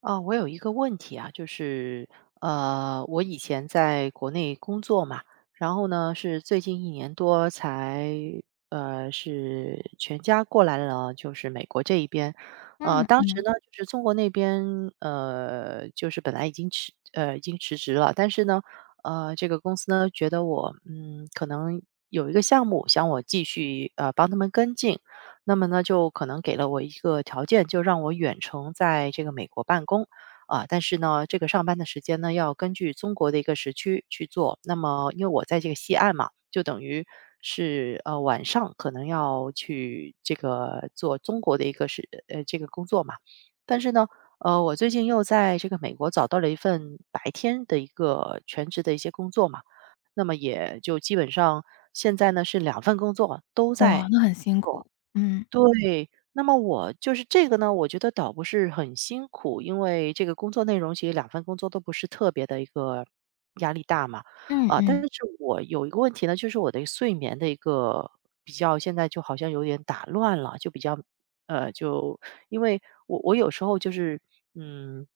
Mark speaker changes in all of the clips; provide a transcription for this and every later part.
Speaker 1: 啊，我有一个问题啊，就是我以前在国内工作嘛，然后呢是最近一年多才是全家过来了，就是美国这一边。
Speaker 2: 嗯
Speaker 1: 当时
Speaker 2: 嗯。
Speaker 1: 呢就是中国那边就是本来已经辞职了，但是呢这个公司呢觉得我可能有一个项目想我继续帮他们跟进，那么呢，就可能给了我一个条件，就让我远程在这个美国办公。啊，但是呢，这个上班的时间呢，要根据中国的一个时区去做。那么，因为我在这个西岸嘛，就等于是晚上可能要去这个做中国的一个是这个工作嘛。但是呢，我最近又在这个美国找到了一份白天的一个全职的一些工作嘛，那么也就基本上现在呢是两份工作都
Speaker 2: 哇，
Speaker 1: 在。
Speaker 2: 那很辛苦。嗯。
Speaker 1: 对，那么我就是这个呢，我觉得倒不是很辛苦，因为这个工作内容其实两份工作都不是特别的一个压力大嘛。
Speaker 2: 嗯
Speaker 1: 啊，但
Speaker 2: 嗯。
Speaker 1: 是我有一个问题呢，就是我的睡眠的一个比较，现在就好像有点打乱了，就比较，就因为我有时候就是，嗯，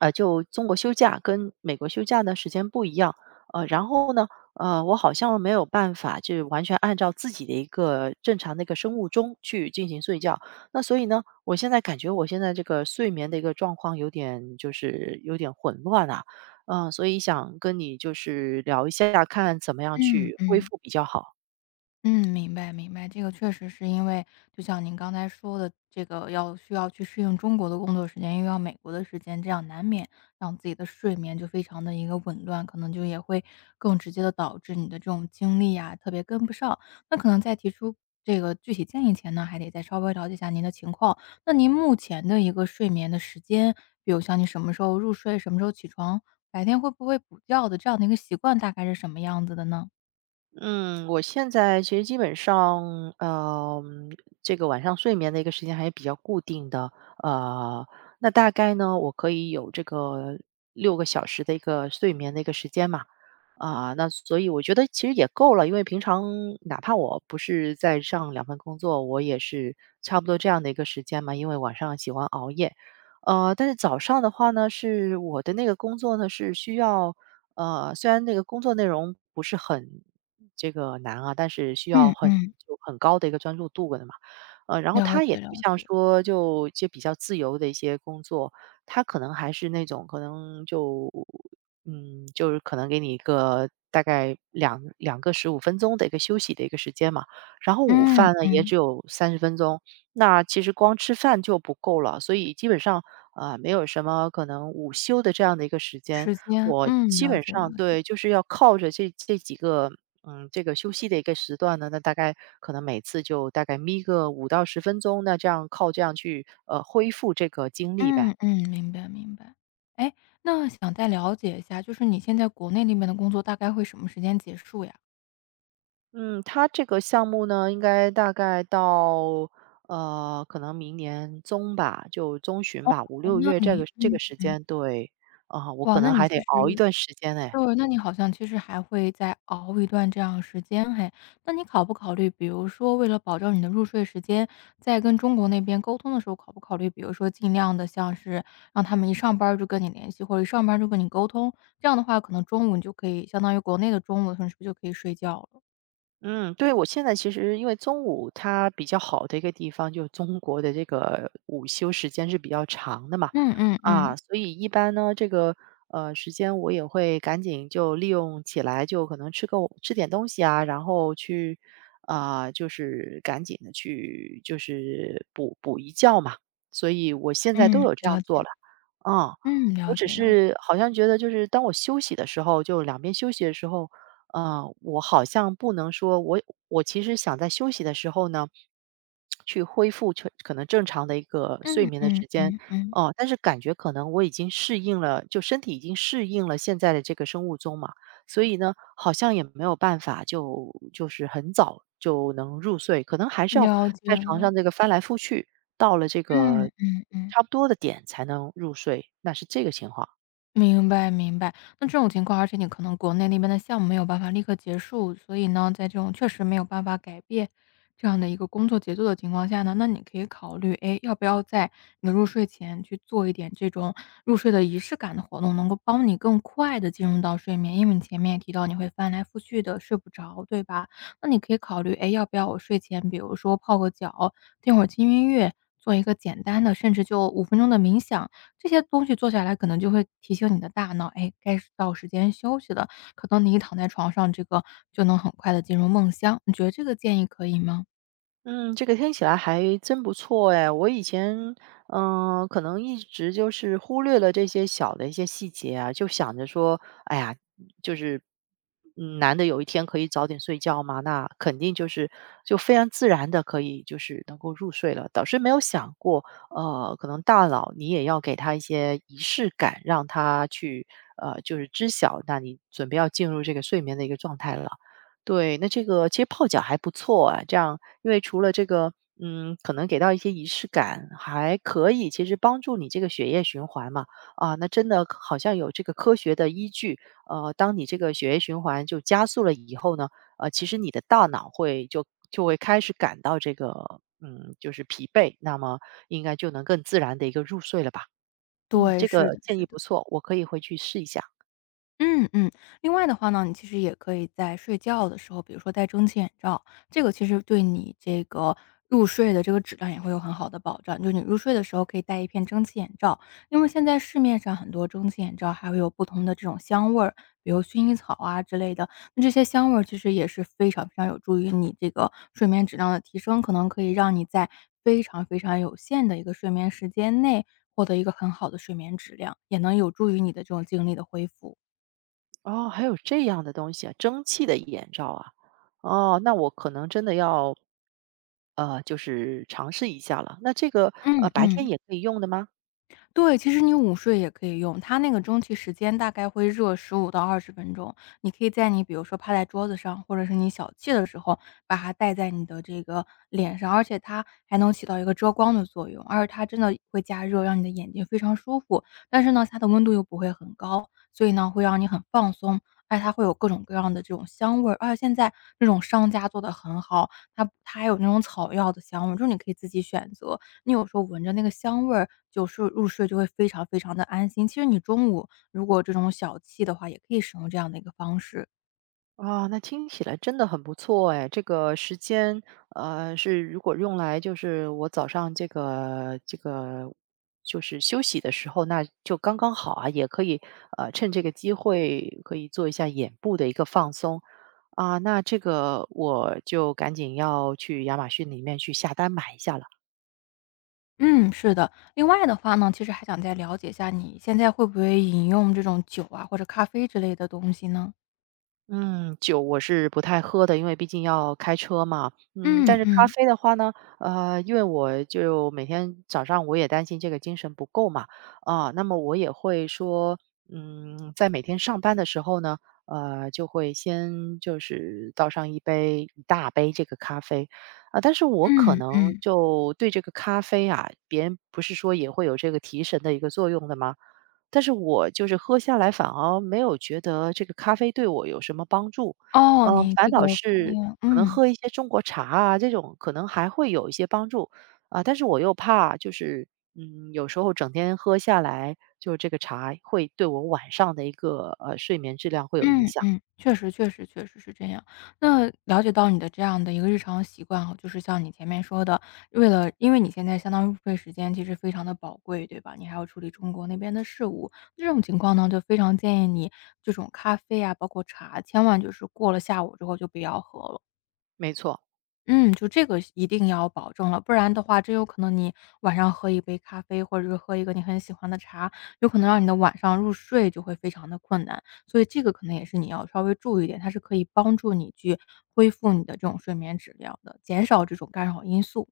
Speaker 1: 就中国休假跟美国休假呢时间不一样，然后呢。我好像没有办法，就是完全按照自己的一个正常的一个生物钟去进行睡觉。那所以呢，我现在感觉我现在这个睡眠的一个状况有点就是有点混乱啊，所以想跟你就是聊一下，看怎么样
Speaker 2: 嗯
Speaker 1: 去恢
Speaker 2: 嗯。
Speaker 1: 复比较好。
Speaker 2: 嗯，明白明白，这个确实是因为就像您刚才说的，这个要需要去适应中国的工作时间，又要美国的时间，这样难免让自己的睡眠就非常的一个紊乱，可能就也会更直接的导致你的这种精力啊特别跟不上。那可能在提出这个具体建议前呢，还得再稍微了解一下您的情况。那您目前的一个睡眠的时间，比如像你什么时候入睡，什么时候起床，白天会不会补觉的这样的一个习惯，大概是什么样子的呢？
Speaker 1: 嗯，我现在其实基本上，这个晚上睡眠的一个时间还是比较固定的。呃，那大概呢，我可以有这个6个小时的一个睡眠的一个时间嘛。啊、那所以我觉得其实也够了，因为平常哪怕我不是在上两份工作，我也是差不多这样的一个时间嘛，因为晚上喜欢熬夜。但是早上的话呢，是我的那个工作呢是需要，虽然那个工作内容不是很这个难啊，但是需要
Speaker 2: 嗯
Speaker 1: 很
Speaker 2: 嗯，
Speaker 1: 就很高的一个专注度的嘛。然后
Speaker 2: 了
Speaker 1: 它也
Speaker 2: 解了
Speaker 1: 不像
Speaker 2: 解。
Speaker 1: 说就一些比较自由的一些工作，它可能还是那种可能就就是可能给你一个大概两个15分钟的一个休息的一个时间嘛，然后午
Speaker 2: 嗯
Speaker 1: 饭呢也
Speaker 2: 嗯。
Speaker 1: 只有30分钟，那其实光吃饭就不够了，所以基本上啊，没有什么可能午休的这样的一个时间。
Speaker 2: 时间，
Speaker 1: 我
Speaker 2: 嗯，
Speaker 1: 基
Speaker 2: 了
Speaker 1: 本
Speaker 2: 解了
Speaker 1: 上
Speaker 2: 解。
Speaker 1: 对，就是要靠着这几个，这个休息的一个时段呢，那大概可能每次就大概眯个5到10分钟，那这样靠这样去，恢复这个精力呗。
Speaker 2: 嗯嗯。明白明白。哎，那想再了解一下，就是你现在国内那边的工作大概会什么时间结束呀？
Speaker 1: 嗯，他这个项目呢，应该大概到，可能明年中吧，就中旬吧五
Speaker 2: 哦
Speaker 1: 六
Speaker 2: 那
Speaker 1: 月这个
Speaker 2: 你
Speaker 1: 这个
Speaker 2: 嗯。
Speaker 1: 时间。对，啊，我
Speaker 2: 哇，
Speaker 1: 可
Speaker 2: 那
Speaker 1: 能
Speaker 2: 你
Speaker 1: 还得
Speaker 2: 其
Speaker 1: 熬一
Speaker 2: 实
Speaker 1: 段时间哎。
Speaker 2: 对，那你好像其实还会再熬一段这样时间嘿。那你考不考虑，比如说为了保证你的入睡时间，在跟中国那边沟通的时候，考不考虑，比如说尽量的像是让他们一上班儿就跟你联系，或者一上班儿就跟你沟通，这样的话可能中午你就可以相当于国内的中午，是不是就可以睡觉了？
Speaker 1: 嗯，对，我现在其实因为中午它比较好的一个地方，就是中国的这个午休时间是比较长的嘛。
Speaker 2: 嗯嗯
Speaker 1: 啊，
Speaker 2: 嗯。
Speaker 1: 所以一般呢，这个时间我也会赶紧就利用起来，就可能吃点东西啊，然后去啊、就是赶紧的去就是补补一觉嘛，所以我现在
Speaker 2: 嗯，
Speaker 1: 都有这样
Speaker 2: 了
Speaker 1: 做
Speaker 2: 解。
Speaker 1: 了。啊，
Speaker 2: 嗯，
Speaker 1: 我
Speaker 2: 了
Speaker 1: 只
Speaker 2: 解了解。
Speaker 1: 是好像觉得就是当我休息的时候，就两边休息的时候。我好像不能说我其实想在休息的时候呢，去恢复成可能正常的一个睡
Speaker 2: 嗯
Speaker 1: 眠的
Speaker 2: 嗯
Speaker 1: 时间。
Speaker 2: 嗯嗯。
Speaker 1: 哦，但是感觉可能我已经适应了，就身体已经适应了现在的这个生物钟嘛，所以呢，好像也没有办法就是很早就能入睡，可能还是要
Speaker 2: 了解
Speaker 1: 在床
Speaker 2: 了。
Speaker 1: 上这个翻来覆去，到了这
Speaker 2: 嗯
Speaker 1: 个
Speaker 2: 嗯嗯。
Speaker 1: 差不多的点才能入睡，那是这个情况。
Speaker 2: 明白明白。那这种情况，而且你可能国内那边的项目没有办法立刻结束，所以呢，在这种确实没有办法改变这样的一个工作节奏的情况下呢，那你可以考虑，哎，要不要在你的入睡前去做一点这种入睡的仪式感的活动，能够帮你更快的进入到睡眠。因为你前面也提到你会翻来覆去的睡不着，对吧？那你可以考虑，哎，要不要我睡前比如说泡个脚，听会儿轻音乐，做一个简单的，甚至就5分钟的冥想。这些东西做下来可能就会提醒你的大脑，哎，该是到时间休息了。可能你一躺在床上，这个就能很快的进入梦乡，你觉得这个建议可以吗？
Speaker 1: 嗯，这个听起来还真不错哎。我以前，可能一直就是忽略了这些小的一些细节啊，就想着说，哎呀，就是难得有一天可以早点睡觉嘛，那肯定就非常自然的可以就是能够入睡了。倒是没有想过，可能大脑你也要给他一些仪式感，让他去就是知晓，那你准备要进入这个睡眠的一个状态了。对，那这个其实泡脚还不错啊，这样，因为除了这个，可能给到一些仪式感，还可以其实帮助你这个血液循环嘛。啊，那真的好像有这个科学的依据，当你这个血液循环就加速了以后呢，其实你的大脑会就会开始感到这个，就是疲惫，那么应该就能更自然的一个入睡了吧。嗯，
Speaker 2: 对，
Speaker 1: 这
Speaker 2: 是
Speaker 1: 个
Speaker 2: 的
Speaker 1: 建议
Speaker 2: 是的。
Speaker 1: 不错，我可以回去试一下。
Speaker 2: 嗯嗯。另外的话呢，你其实也可以在睡觉的时候，比如说戴蒸汽眼罩，这个其实对你这个入睡的这个质量也会有很好的保障。就是你入睡的时候可以戴一片蒸汽眼罩，因为现在市面上很多蒸汽眼罩还会有不同的这种香味儿，比如薰衣草啊之类的。那这些香味儿其实也是非常非常有助于你这个睡眠质量的提升，可能可以让你在非常非常有限的一个睡眠时间内获得一个很好的睡眠质量，也能有助于你的这种精力的恢复。
Speaker 1: 哦，还有这样的东西啊，蒸汽的眼罩啊，哦，那我可能真的要就是尝试一下了。那这个
Speaker 2: 嗯
Speaker 1: 白天
Speaker 2: 嗯。
Speaker 1: 也可以用的吗？
Speaker 2: 对，其实你午睡也可以用，它那个蒸汽时间大概会热15到20分钟。你可以在你比如说趴在桌子上，或者是你小憩的时候，把它戴在你的这个脸上，而且它还能起到一个遮光的作用，而且它真的会加热，让你的眼睛非常舒服。但是呢，它的温度又不会很高，所以呢，会让你很放松，而且它会有各种各样的这种香味儿。而且现在这种商家做的很好，它还有那种草药的香味儿，就是你可以自己选择，你有时候闻着那个香味儿，就是入睡就会非常非常的安心。其实你中午如果这种小憩的话，也可以使用这样的一个方式。
Speaker 1: 啊，那听起来真的很不错哎。这个时间，是如果用来就是我早上这个就是休息的时候，那就刚刚好啊，也可以趁这个机会可以做一下眼部的一个放松啊。那这个我就赶紧要去亚马逊里面去下单买一下了。
Speaker 2: 嗯，是的。另外的话呢，其实还想再了解一下，你现在会不会饮用这种酒啊，或者咖啡之类的东西呢？
Speaker 1: 嗯，酒我是不太喝的，因为毕竟要开车嘛。嗯，但
Speaker 2: 嗯
Speaker 1: 是咖
Speaker 2: 嗯。
Speaker 1: 啡的话呢，因为我就每天早上我也担心这个精神不够嘛，啊，那么我也会说，在每天上班的时候呢，就会先就是倒上一大杯这个咖啡。啊，但是我可
Speaker 2: 嗯
Speaker 1: 能
Speaker 2: 嗯。
Speaker 1: 就对这个咖啡啊，别人不是说也会有这个提神的一个作用的吗？但是我就是喝下来反而没有觉得这个咖啡对我有什么帮助，
Speaker 2: 哦，你
Speaker 1: 反
Speaker 2: 这个
Speaker 1: 倒
Speaker 2: 反
Speaker 1: 是
Speaker 2: 应
Speaker 1: 可能
Speaker 2: 嗯。
Speaker 1: 喝一些中国茶啊这种可能还会有一些帮助。啊，但是我又怕就是，有时候整天喝下来，就是这个茶会对我晚上的一个，睡眠质量会有影
Speaker 2: 嗯
Speaker 1: 响。
Speaker 2: 嗯，确实确实确实是这样。那了解到你的这样的一个日常习惯哈，就是像你前面说的，为了因为你现在相当于入睡时间其实非常的宝贵，对吧？你还要处理中国那边的事务，这种情况呢，就非常建议你这种咖啡啊，包括茶，千万就是过了下午之后就不要喝了。
Speaker 1: 没错。
Speaker 2: 嗯，就这个一定要保证了，不然的话，真有可能你晚上喝一杯咖啡，或者是喝一个你很喜欢的茶，有可能让你的晚上入睡就会非常的困难。所以这个可能也是你要稍微注意一点，它是可以帮助你去恢复你的这种睡眠质量的，减少这种干扰因素。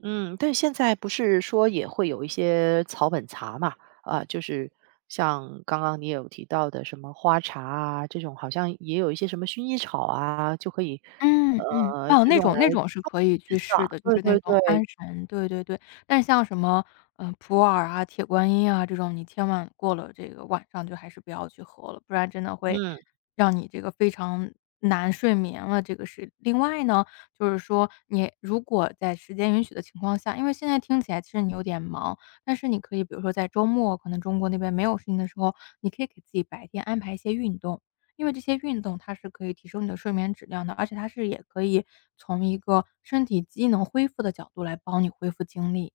Speaker 1: 嗯，但现在不是说也会有一些草本茶嘛？啊，就是像刚刚你也有提到的什么花茶啊，这种好像也有一些什么薰衣草啊，就可以，
Speaker 2: 嗯嗯。哦，
Speaker 1: 就
Speaker 2: 那
Speaker 1: 用
Speaker 2: 种那
Speaker 1: 来，
Speaker 2: 种是可以去试的，就
Speaker 1: 对
Speaker 2: 是那
Speaker 1: 对
Speaker 2: 种安
Speaker 1: 对，
Speaker 2: 神，对对对。但是像什么，嗯，普洱啊、铁观音啊这种，你千万过了这个晚上就还是不要去喝了，不然真的会
Speaker 1: 嗯，
Speaker 2: 让你这个非常难睡眠了，这个是。另外呢，就是说你如果在时间允许的情况下，因为现在听起来其实你有点忙，但是你可以比如说在周末，可能中国那边没有事情的时候，你可以给自己白天安排一些运动。因为这些运动它是可以提升你的睡眠质量的，而且它是也可以从一个身体机能恢复的角度来帮你恢复精力。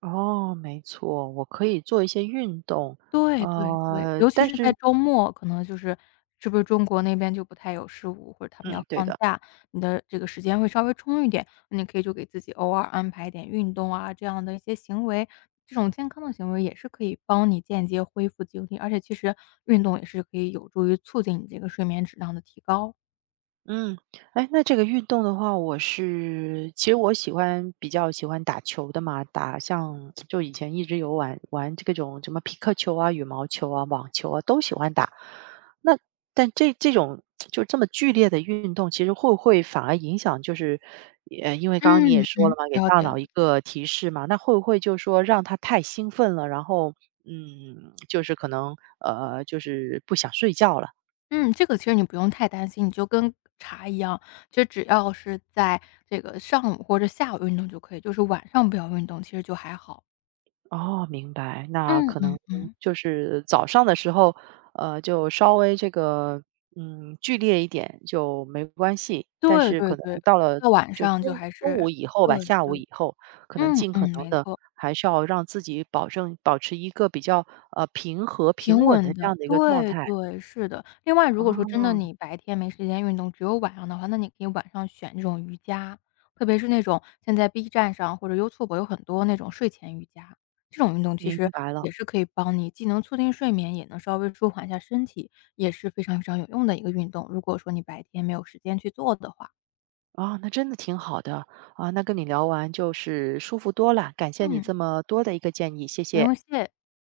Speaker 1: 哦，没错，我可以做一些运动，
Speaker 2: 对对对，尤其
Speaker 1: 但
Speaker 2: 是在
Speaker 1: 是，
Speaker 2: 周末，可能就是是不是中国那边就不太有事务，或者他们要
Speaker 1: 嗯，对
Speaker 2: 放
Speaker 1: 的。
Speaker 2: 假，你的这个时间会稍微充裕点，你可以就给自己偶尔安排一点运动啊，这样的一些行为，这种健康的行为也是可以帮你间接恢复精力，而且其实运动也是可以有助于促进你这个睡眠质量的提高。
Speaker 1: 嗯，哎，那这个运动的话，我是其实我喜欢比较喜欢打球的嘛，打像就以前一直有玩玩这种什么匹克球啊、羽毛球啊、网球啊都喜欢打。那但这种就这么剧烈的运动，其实会不会反而影响就是，因为刚刚你也
Speaker 2: 嗯
Speaker 1: 说了
Speaker 2: 嗯，
Speaker 1: 嘛，给
Speaker 2: 了
Speaker 1: 大
Speaker 2: 解了
Speaker 1: 脑一
Speaker 2: 解。
Speaker 1: 个提示嘛，那会不会就是说让他太兴奋了，然后就是可能就是不想睡觉了？
Speaker 2: 嗯，这个其实你不用太担心，你就跟茶一样，就只要是在这个上午或者下午运动就可以，就是晚上不要运动，其实就还好。
Speaker 1: 哦，明白。那
Speaker 2: 嗯
Speaker 1: 可能
Speaker 2: 嗯嗯，
Speaker 1: 就是早上的时候，就稍微这个，剧烈一点就没关系。但
Speaker 2: 对
Speaker 1: 是
Speaker 2: 对
Speaker 1: 可能
Speaker 2: 对，
Speaker 1: 到了
Speaker 2: 到晚
Speaker 1: 就
Speaker 2: 上就
Speaker 1: 中
Speaker 2: 还
Speaker 1: 中
Speaker 2: 是
Speaker 1: 午以后
Speaker 2: 对
Speaker 1: 吧，下午
Speaker 2: 对，
Speaker 1: 以后，可能
Speaker 2: 嗯
Speaker 1: 尽可
Speaker 2: 嗯，
Speaker 1: 能
Speaker 2: 没
Speaker 1: 的
Speaker 2: 错。
Speaker 1: 还是要让自己保持一个比较平和平
Speaker 2: 平
Speaker 1: 稳的
Speaker 2: 稳
Speaker 1: 这
Speaker 2: 的，
Speaker 1: 样的一个状
Speaker 2: 对
Speaker 1: 态。
Speaker 2: 对，是的。另外如果说真的
Speaker 1: 哦，
Speaker 2: 你白天没时间运动，只有晚上的话，那你可以晚上选这种瑜伽，特别是那种现在 B 站上或者 YouTube 有很多那种睡前瑜伽，这种运动其
Speaker 1: 明
Speaker 2: 实
Speaker 1: 白了。
Speaker 2: 也是可以帮你既能促进睡眠，也能稍微舒缓一下身体，也是非常非常有用的一个运动，如果说你白天没有时间去做的话。
Speaker 1: 啊、那真的挺好的啊。那跟你聊完就是舒服多了，感谢你
Speaker 2: 嗯，
Speaker 1: 这么多的一个建议，谢
Speaker 2: 不
Speaker 1: 谢。
Speaker 2: 用谢。